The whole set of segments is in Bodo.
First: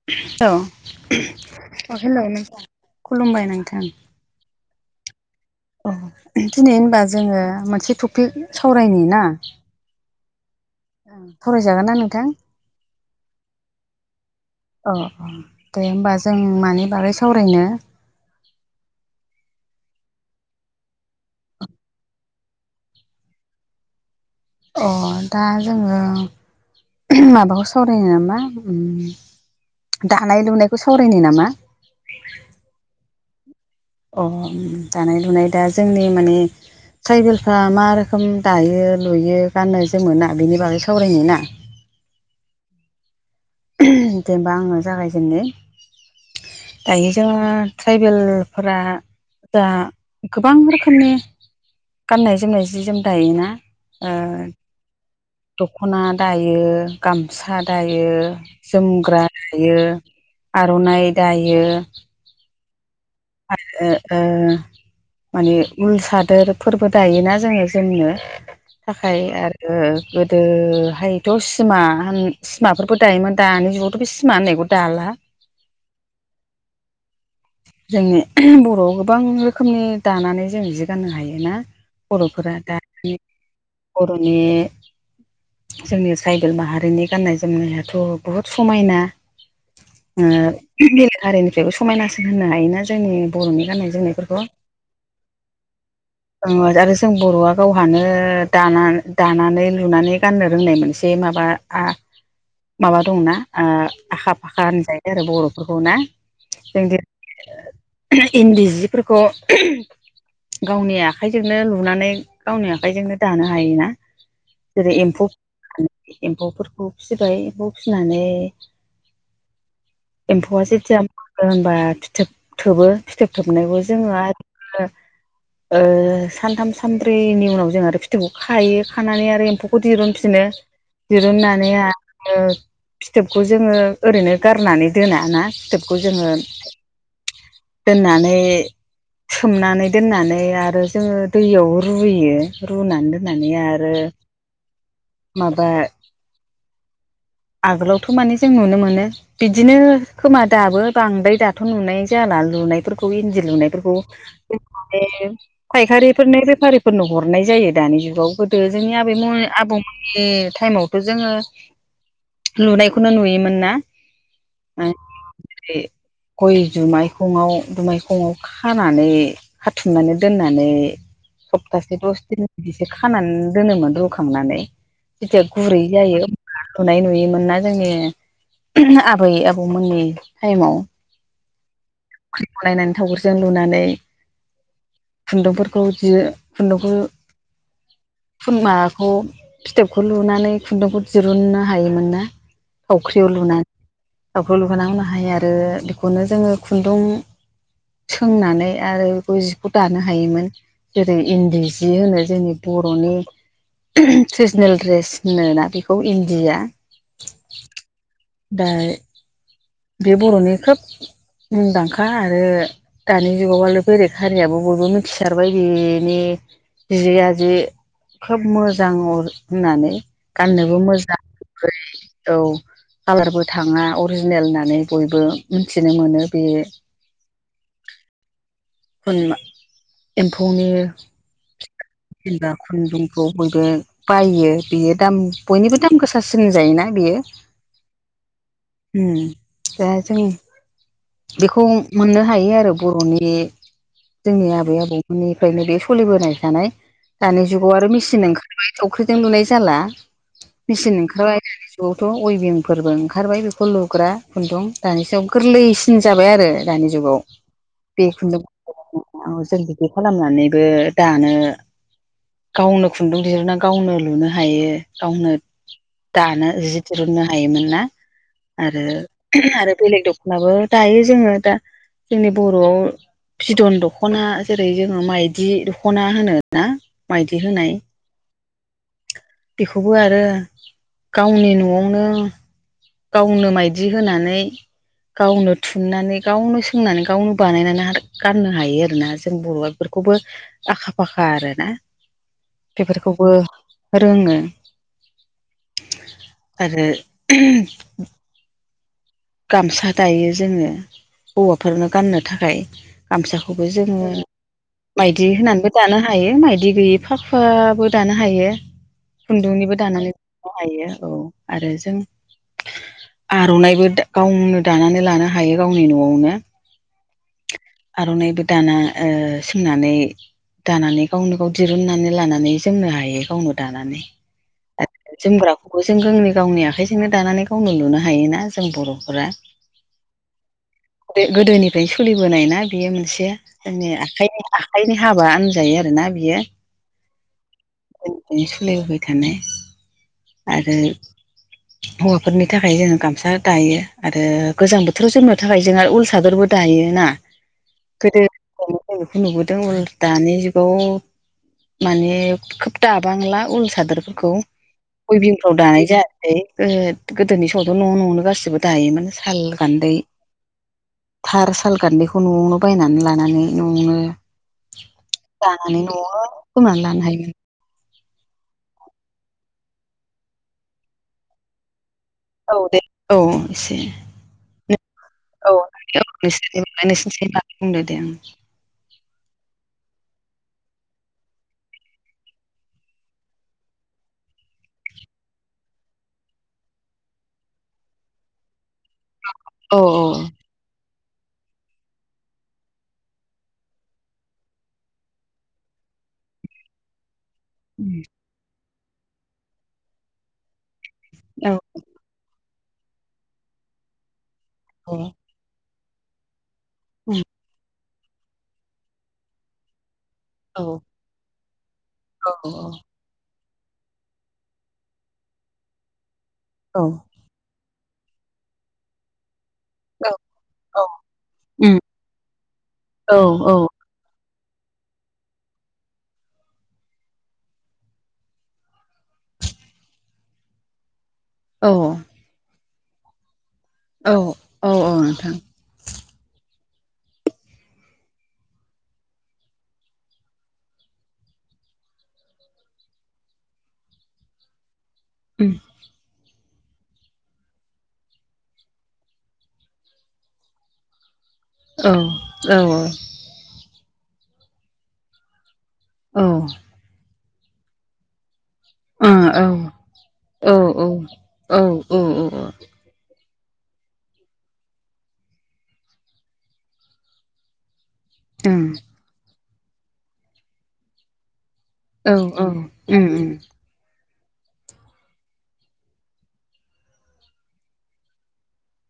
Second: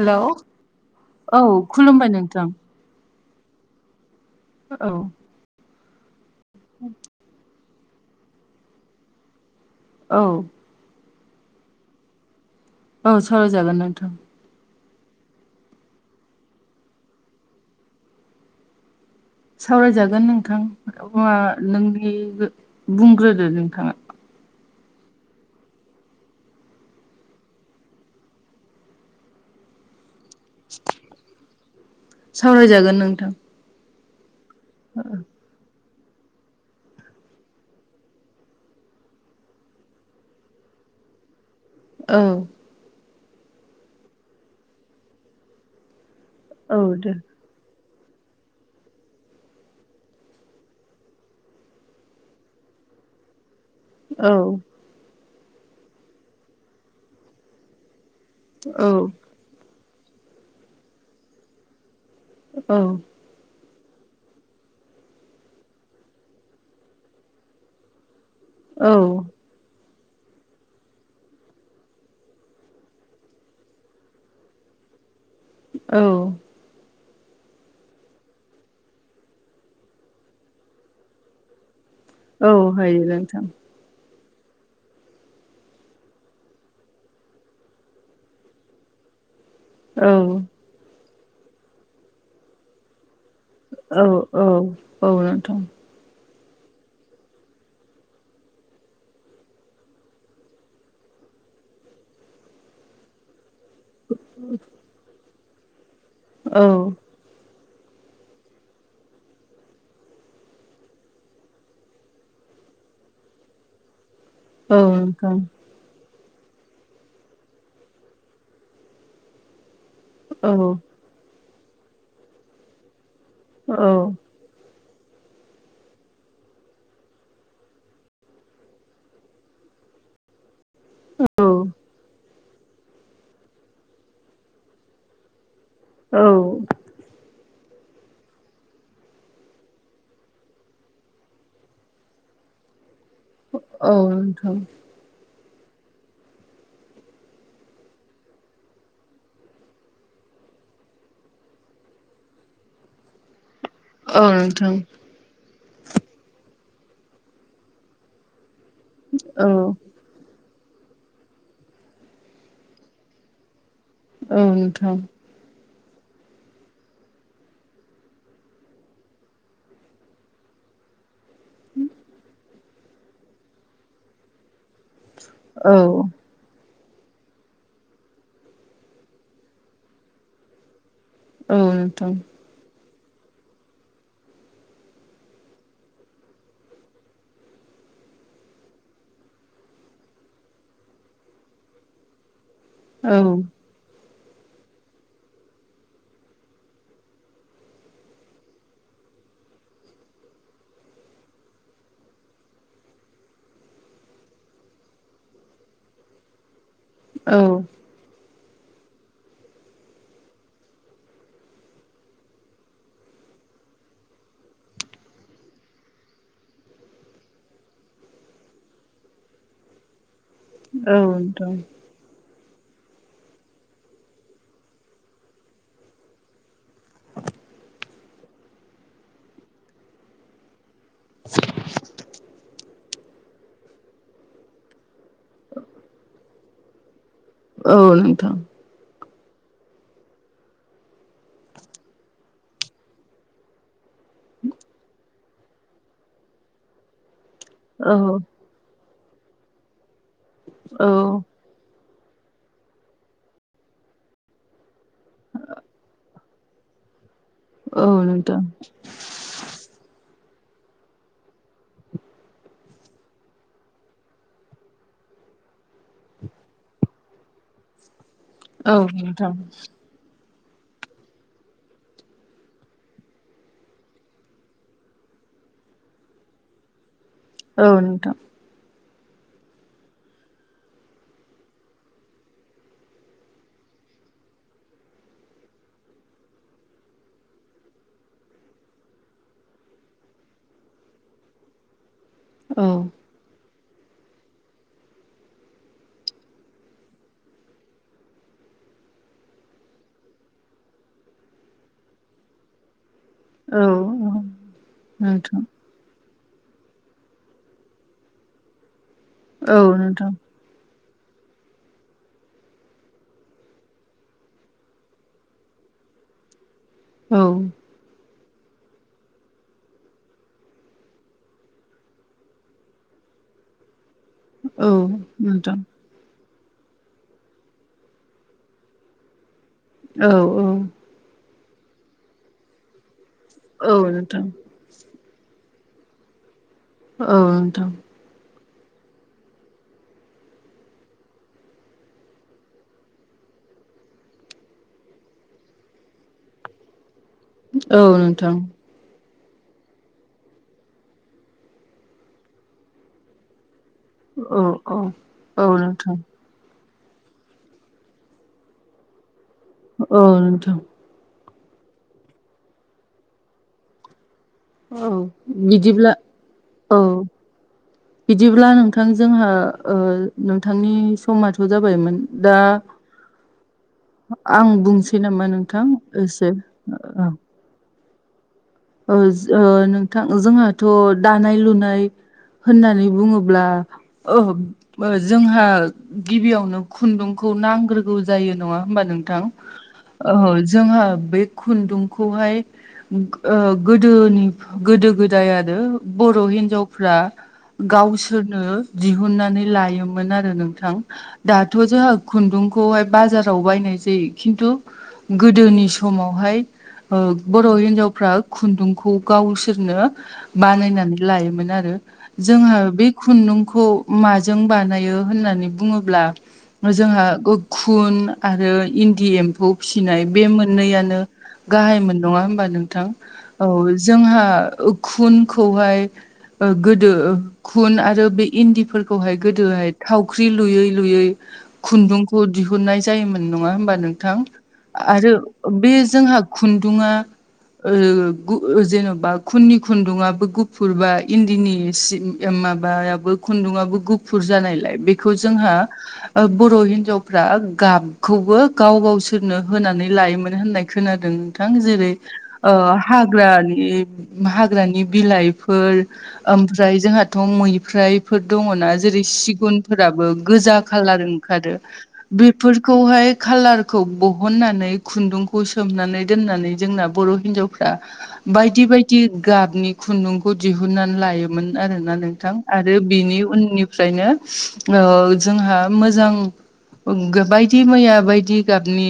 हेलौ अ औ खुलुमबाय हेल' नोंथां खुलुमबाय नोंथां। औ अ दिनै होनबा जोङो मोनसे टपिक सावरायनि ना औ फरायजागोन ना नोंथां? औ सावराय जागोन नोंथां। अ अ दे हबा जों मानि बागै सावरायनो सावरायजागोन नोंथां। मा नोंनि बुंग्रोदो नोंथाङा अ दा जोङो। माबाखौ सावरायनो नामा दानाय लुनायखौ सावरायनो नामा। सावरायजागोन नोंथां। अ दानाय लुनाय दा जोंनि माने ट्राइबेलफ्रा मा रोखोम दायो लुयो गानो जोमो ना बेनि बागै सावरायनो ना औ जेनेबा आङो जागायजेनो औ दायो दे जोङो ट्राइबेलफोरा दा गोबां रोखोमनि गाननाय जोमनाय जि जोम दायोना ओ औ दख'ना दायो गामसा दायो। औ जोमग्रा दायो आर'नाइ दायो औ। ओ। माने उल सादोर फोरबो दायोना जोङो जोमनो औ थाखाय। आरो गोदोहायथ' सिमा सिमाफोरबो दायोमोन दानि जुगावथ' बे सिमा होननायखौ दाला औ। जोंनि बर'आव गोबां रोखोमनि दानानै जों जि गाननो हायो ना। औ बर'फोरा दा हायो नोंथां बर'नि जोंनि ट्राइबेल माहारिनि गाननाय जोमनायाथ' बुहुत समायना। औ बेलेग हारिनिफ्रायबो समायनासिन होनो हायोना जोंनि बर'नि गाननाय औ औ जोमनायफोरखौ औ नोंथां आरो जों बर'आ गावहानो दानानै लुनानै गाननो रोंनाय मोनसे माबा माबा दंनाा आखा फाखा होनजायो आरो बर'फोरखौ ना औ। जों इन्दि सिफोरखौ गावनि आखाइजोंनो लुनानै गावनि आखाइजोंनो दानो हायोना। औ जेरै एम्फौ नोंथां एम्फौफोरखौ फिसिबाय एम्फौ फिनानै एम्फौआ औ जेथिया होनबा फिथोब थोबो फिथोब थोबनायखौ औ जोङो आरो [unintelligible] सानथाम सानब्रैनि उनाव जों आरो फिथोबखौ खायो खानानै आरो एम्फौखौ दहुनफिनो औ दिरुनन्नानै फिथोबखौ जोङो ओरैनो गारनानै दोना ना। फोथोबखौ औ जोङो दोननानै सोमनानै दोननानै आरो जोङो दैयाव रुयो रुनानै दोननानै आरो औ नोंथां माबा आगोलावथ' माने जों नुनो मोनो बिदिनो खोमा दाबो बांद्राय दाथ' नुनाय जाला लुनायफोरखौ इन्दि लुनायखौ औ नोंथां फायखारिफोरनो बेफारिफोरनो हरनाय जायो दानि जुगाव गो बे जोंनि आबैमोननि औ आबौमोननि टाइमावथ' जोङो लुनायखौनो नुयोमोन ना ओं। गय जुमायखंङाव दुमायखंङआव खानानै हाथुमनानै दोननानै सप्तासे दस दिन बिदिसो खानानै दोनोमोन रुखांनानै जेथिया औ गुरै जायो [unintelligible] [unintelligible] मोना जोंनि आबै आबौमोननि टाइमाव औथ' फ्रिखौलायनानै थावगुरजों लुनानै खुन्दुंफोरखौ बिदिनो खुन्दुंखौ खुरमाखौ फिथोबखौ लुनानै खुन्दुंखौ दिरुननो हायोमोन ना औ सावख्रियाव लुनानै सावख्रियाव लुहां होनो हायो आरो बेखौनो जोङो खुन्दुं सोंनानै आरो बेखौ जिखौ दानो हायोमोन जेरै इन्दि सि होनो जोंनि बर'नि ट्रेडिसनेल ड्रेस होनोना बेखौ इन्दिया औ। [unintelligible] बे बर'नि खोब मुंदांखा। आरो दानि जुगावहाय बेलेख हारियाबो बयबो मिथिसारबाय बिनि जि आ जिे खोब मोजां होननानै गाननोबो औ मोजां नोंथां ओनफाय औ कालारबो थाङा अरिजिनेल होननानै बयबो मिथिनो मोनो बे एम्फौनि जेनबा खुन्दुंखौ बयबो बायो बेयो दाम बयनिबो दाम गोसासिन जायोना बेयो औ नोंथां दा जों बेखौ मोननो हायो आरो बर'नि जोंनि आबै आबौमोननिफ्रायनो बे सलिबोनाय थानाय दानि जुगाव आरो औ मेचिन ओंखार थावख्रिजों लुनाय जाला औ मेचिन ओंखारबाय दानि जुगावथ' अयबिं फोरबो ओंखारबाय बेखौ लुग्रा खुन्दुं दानि सायाव गोरलैसिन जाबाय आरो दानि जुगाव औ बे खुन्दुं नोंथां जों बिदि खालामनानैबो दानो गावनो खुन्दुं बिहुना गावनो लुनो हायो गावनो दानो जि दिरुननो हायोमोन ना औ आरो नोंथां आरो बेलेग द अब्लाबो दायो जोङो दा जोंनि बर'आव बिदन दख'ना जेरै जोङो माइदि दख'ना होनो ना मायदि होनाय औ नोंथां बेखौबो आरो गावनि न'आवनो गावनो माइदि होनानै गावनो थुननानै गावनो सोंनानै गावनो बानायनानै गाननो हायो आरोना जों बर'आ बेफोरखौबो आखा फाखा आरो ना औ बेफोरखौबो बेफोरखोबो रोङो आरो उ गामसा दायो जोङो हौवाफोरनो गाननो थाखाय औ गामसाखौबो जोङो माइदि नोंथां होनानैबो दानो हायो माइदि गैयि फाखुवाबो दानो हायो औ खुन्दुंनिबो दानानै नोंथां बाहायो औ आरो जों आर'नाइबो दा गावनो दानानै लानो हायो गावनि न'आवनो औ आर'नाइबो दाना ओ सोंनानै दानानै गावनो गाव दिरुनन्नानै लानानै जोंमनो हायो गावनो दानानै औ नोंथां बे जों जोंनि गावनि आखाइजोंनो दानानै गावनो लुनो हायोना जों बर'फोरा औ औ दे गोदोनिफ्रायनो सोलिबोनाय ना बेयो मोनसे औ जोंनि नोंथां आखाइनि आखाइनि हाबा होनजायो आरोना बियो औ नोंथां नो सलिबोबाय थानाय आरो हौवाफोरनि थाखाय जोङो गामसा दायो आरो गोजां बोथोराव जोमनो थाखाय जोंहा उल सादरबो दायोना औ नोंथां [unintelligible] नुबोदों मोन दानि जुगाव माने खोब दाबांला उल सादोरफोरखौ औ औ औ अवेबिंफ्राव दानाय नोंथां जायासै [unintelligible] गोदोनि समावथ' न' न'वावनो गासिबो दायोमोन साल गान्दै औ नोंथां थार साल गान्दैखौ न'आवनो बायनानै लानानै न'आवनो औ दानानै बिदिब्ला न'आवनो औ खोमानानै लानो हायोमोन बिदिब्ला नोंथां जोंहा ओ नोंथांनि समाथ' जाबायमोन दा औ दे औ एसे आं बुंनोसै नामा औ नोंथां एसे नोंसोरनि औ नोंसोरनि बागै बुंदो दे उम ओ जो नोंथां जोंहाथ' दानाय लुनाय होननानै बुङोब्ला ओ जोंहा गिबियावनो खुन्दुंखौ नांग्रोगौ जायो नङा होमबा नों थां औ ओ जोंहा बे खुन्दुंखौहाय ओ गोदोनि गोदो गोदाय आरो बर' हिनजावफ्रा गावसोरनो दिहुननानै लायोमोन आरो नोंथां औ दाथ' जोंहा खुन्दुंखौहाय बाजाराव बायनाय जायो खिन्थु अ गोदोनि समावहाय ओ बर' हिनजाव फ्रा खुन्दुंखौ गावसोरनो औ बानायनानै लायोमोन आरो जोंहा बे खुन्दुंखौ माजों बानायो होननानै बुङोब्ला औ जोंहा गो खुन आरो इन्दि एम्फौ फिसिनाय बे मोननैयानो उम गाहाय मोन नङा होनबा नों औ औ जोंहा खुनखौहाय ओ गोदो खुन आरो बे इन्दिफोरखौहाय गोदोहाय थावख्रि लुयै लुयै औ खुन्दुंखौ दिहुननाय जायोमोन नङा होमबा औ नोंथां औ आरो नोंथां बे जोंहा खुन्दुङा ओ गु जेनेबा खुननि खुन्दुङाबो गुफुर बा इन्दिनि सि माबायाबो खुन्दुंयाबो गुफुर जानायलाय बेखौ उम जोंहा बर' हिन्जावफ्रा गाबखौबो गाव गावसोरनो होनानै लायोमोन होननाय खोनादों थां औ जेरै ओ औ हाग्रानि हाग्रानि बिलाइफोर औ ओ ओमफ्राय जोंहाथ' मैफ्रायफोर दङना औ जेरै औ सिगुन फोराबो गोजा खाालार ओंखारो औ ओं औ बेफोरखौहाय खालारखौ बहननानै खुन्दुंखौ सोमनानै दोननानै जोंना बर' हिनजावफ्रा बायदि उम बायदि गाबनि खुन्दुंखौ दिहुननानै लायोमोन आरोना नोंथां उम आरो उम बिनि उननि फ्राय नो ओ जोंहा मोजां बायदि मैया बायदि गाबनि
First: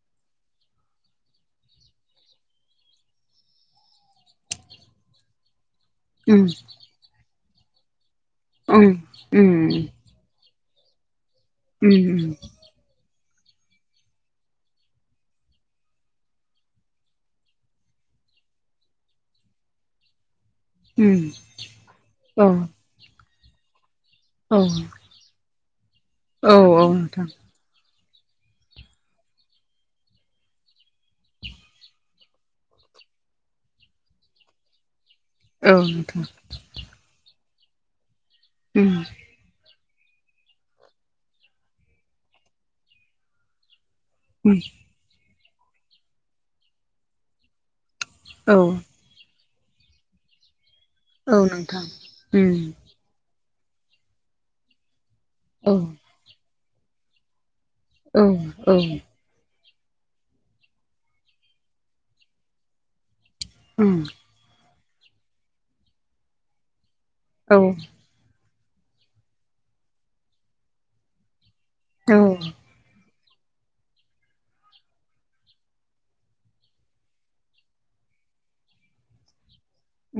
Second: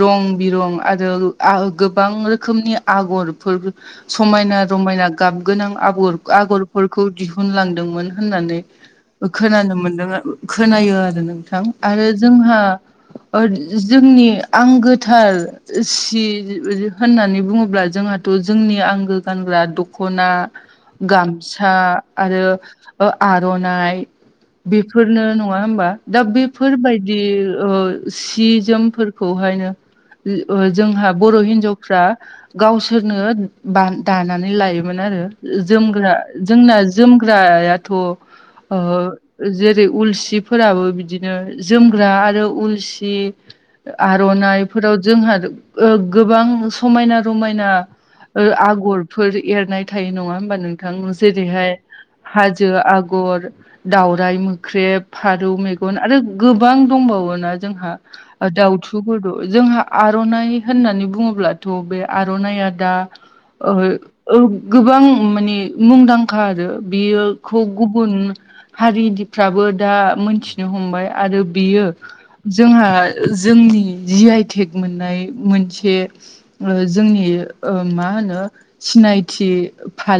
रं बिरं आरो आ गोबां रो खोमनि आगरफोर समायना रमायना गाब गोनां आगर आगरफोर खौ दिहुनलांदोंमोन होननानै उम खोनानो उम मोनदों खोनायो आरो नोंथां थां आरो जोंहा जोंनि आंगोथार सि होननानै बुङोब्ला जोंहाथ' जोंनि आंगो गानग्रा दख'ना उम गामसा आरो औ ओ आर'नाइ औ बेफोरनो नं नङा हामबा दा औ औ बेफोरबायदि नोंथां ओ सि जोमफोरखौहायनो जोंहा बर' हिनजाव फ्रा गावसोरनो बा दानानै लायोमोन आरो औ नोंथां जोमग्रा उम जोंना जोमग्रायाथ' ओ जेरै उलसिफोराबो बिदिनो जोमग्रा आरो उलसि आर'नाइफोराव जोंहा ओ गोबां समायना रमायना ओ उम औ आगरफोर एरनाय थायो नङा होमबा नों थां औ जेरैहाय नोंथां हाजो उम आगर दावराइ मोख्रेब फारौ मेगन आरो गोबां दंबावोना जोंहा औ औ दाउथुफोर जोंहा आर'नाइ होननानै बुङोब्लाथ' बे आर'नाइया दा उम ओ गोबां माने मुंदांखा आरो बियो औ खौ गुबुन हारिनिफ्राबो दा मोनथिनो हमबाय आरो बियो औ जोंहा जोंनि जिआइटेक मोननाय मोनसे जोंनि ओ मा होनो सिनायथि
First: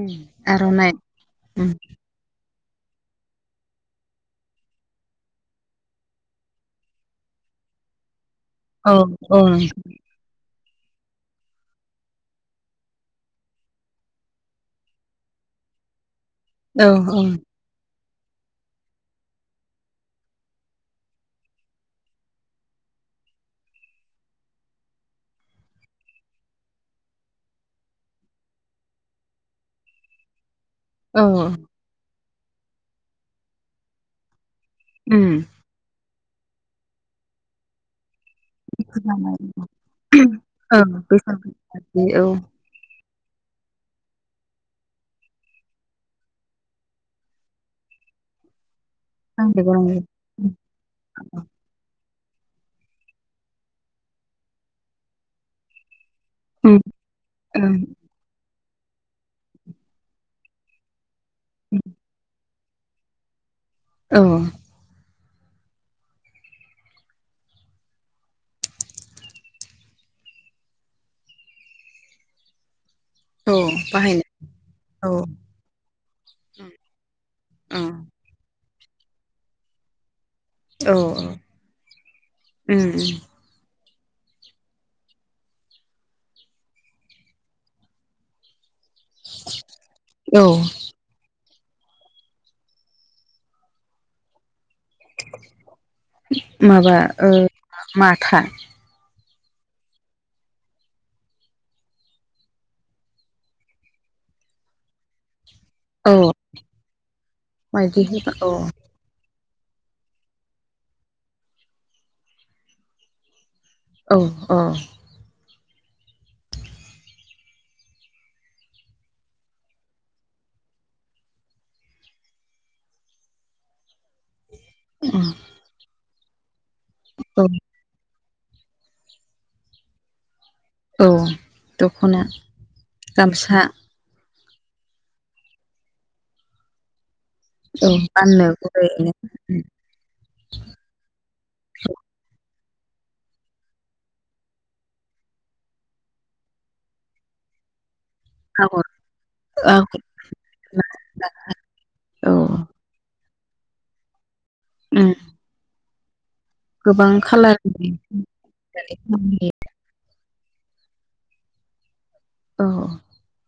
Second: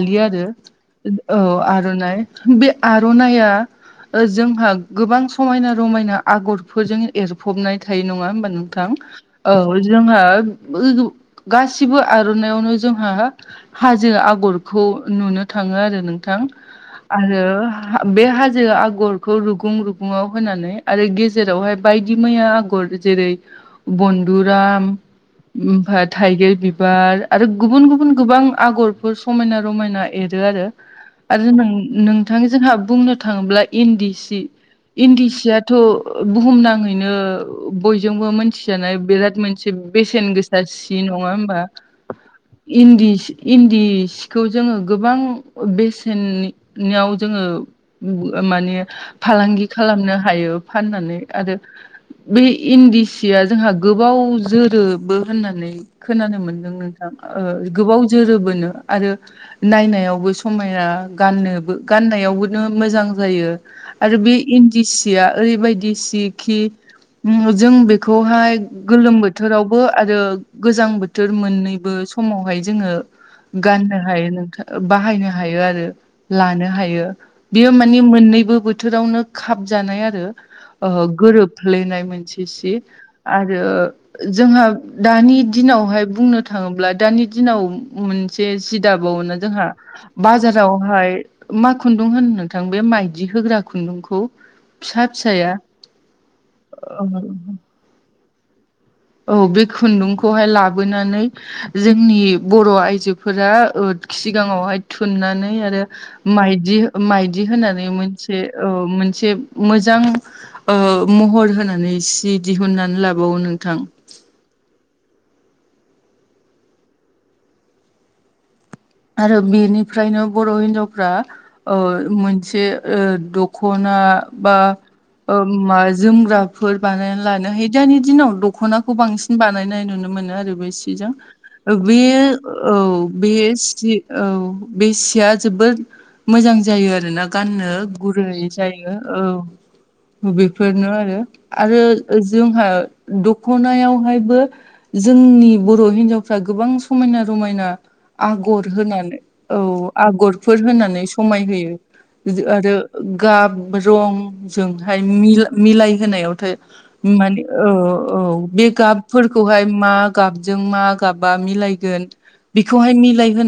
उम आरो आर'नाइ ओ उम आर'नाइ बे आर'नाइआ ओ जोंहा गोबां समायना रमायना आगरफोरजों एरफबनाय थायो नङा होमबा नों थां औ जोंहा [unintelligible] गासिबो आर'नाइामयावनो जोंहा हाजो आगरखौ नुनो थाङो आरो नोंथां औ आरो बे हाजो आगरखौ रुगुं रुगुङाव होनानै आरो गेजेरावहाय बायदि मैया आगर जेरै बन्धुराम ओमफाय थाइगिर बिबार आरो गुबुन गुबुन गोबां आगरफोर समायना रमायना एरो आरो औ आरो नोंथां जोंहा बुंनो थाङोब्ला इन्दि सि उम इन्दि सिया बुहुमनाङैनो बयजोंबो मोन मिथिजानाय दुखु जानाय बिराद मोनसे बेसेन गोसा औ सि नङा बैसागु होमबा बायदि औ इन्दि सि इन्दि सिखौ जोङो गोबां बेसेननि याव जोङो माने फालांगि नंगौ नंगौ खालामनो हायो फाननानै आरो बे इन्दि सिया जोंहा गोबाव जोरोबो होननानै खोनानो मोनो उम नोंथां उम गोबाव जोरोबोनो आरो नायनायावबो समायना गाननोबो उम गाननायावबोनो मोजां जायो आरो औ बे इन् दिसिया ओरैबायदि सि खि जों बेखौहाय गोलोम बोथोरावबो आरो गोजां बोथोर मोननैबो समावहाय जोङो औ गाननो हायो बाहायनो नोंथां औ बाहायनो हायो आरो लानो हायो बेयो उम मानि मोननैबो बोथोरावनो खाबजानाय आरो ओ औ गोरोफ्लेनाय मोनसे सि उम उम आरो आरो जोंहा दानि दिनावहाय बुंनो थाङोब्ला दानि दिनाव मोनसे जि दाबावोना जोंहा औ बाजारावहाय मा खुन्दुं होनो नोंथां बे माइदि होग्रा खुन्दुंखौ फिसा फिसाया माबा ओ माथा औ बे खुन्दुंखौहाय लाबोनानै जोंनि बर' आइजोफोरा ओ सिगाङावहाय थुननानै आरो औ माइदि माइदि होनानै मायदि होबा मोनसे औ ओ मोनसे मोजां ओ महर होनानै सि दिहुननानै लाबावो नोंथां औ अ आरो बेनिफ्रायनो बर' हिनजावफ्रा ओ मोनसे ओ दख'ना बा उम ओ मा जोमग्राफोर बानायना औ लानो हायो दानि दिनाव दख'नाखौ बांसिन बानायनाय नुनो मोनो आरो बे औ [unintelligible] बे दख'ना औ बे गामसा सि औ बे सिया जोबोद मोजां जायो आरोना गाननो औ गुरै गाननो जायो गुरैनो औ बेफोरनो आरो आरो जोंहा दख'नायावहायबो जोंनि बर' हिनजावफ्रा गोबां समायना रमायना आगर होनानै औ आगर फोर गोनां होनानै समाय होयो औ आरो गाब रं जोंहाय उम मि मिलाय होनायावथो गोबां माने औ खालारनि औ बे गाबफोरखौहाय मा गाबजों मा गाबा मिलायगोन औ बैखौहाय मिलायहो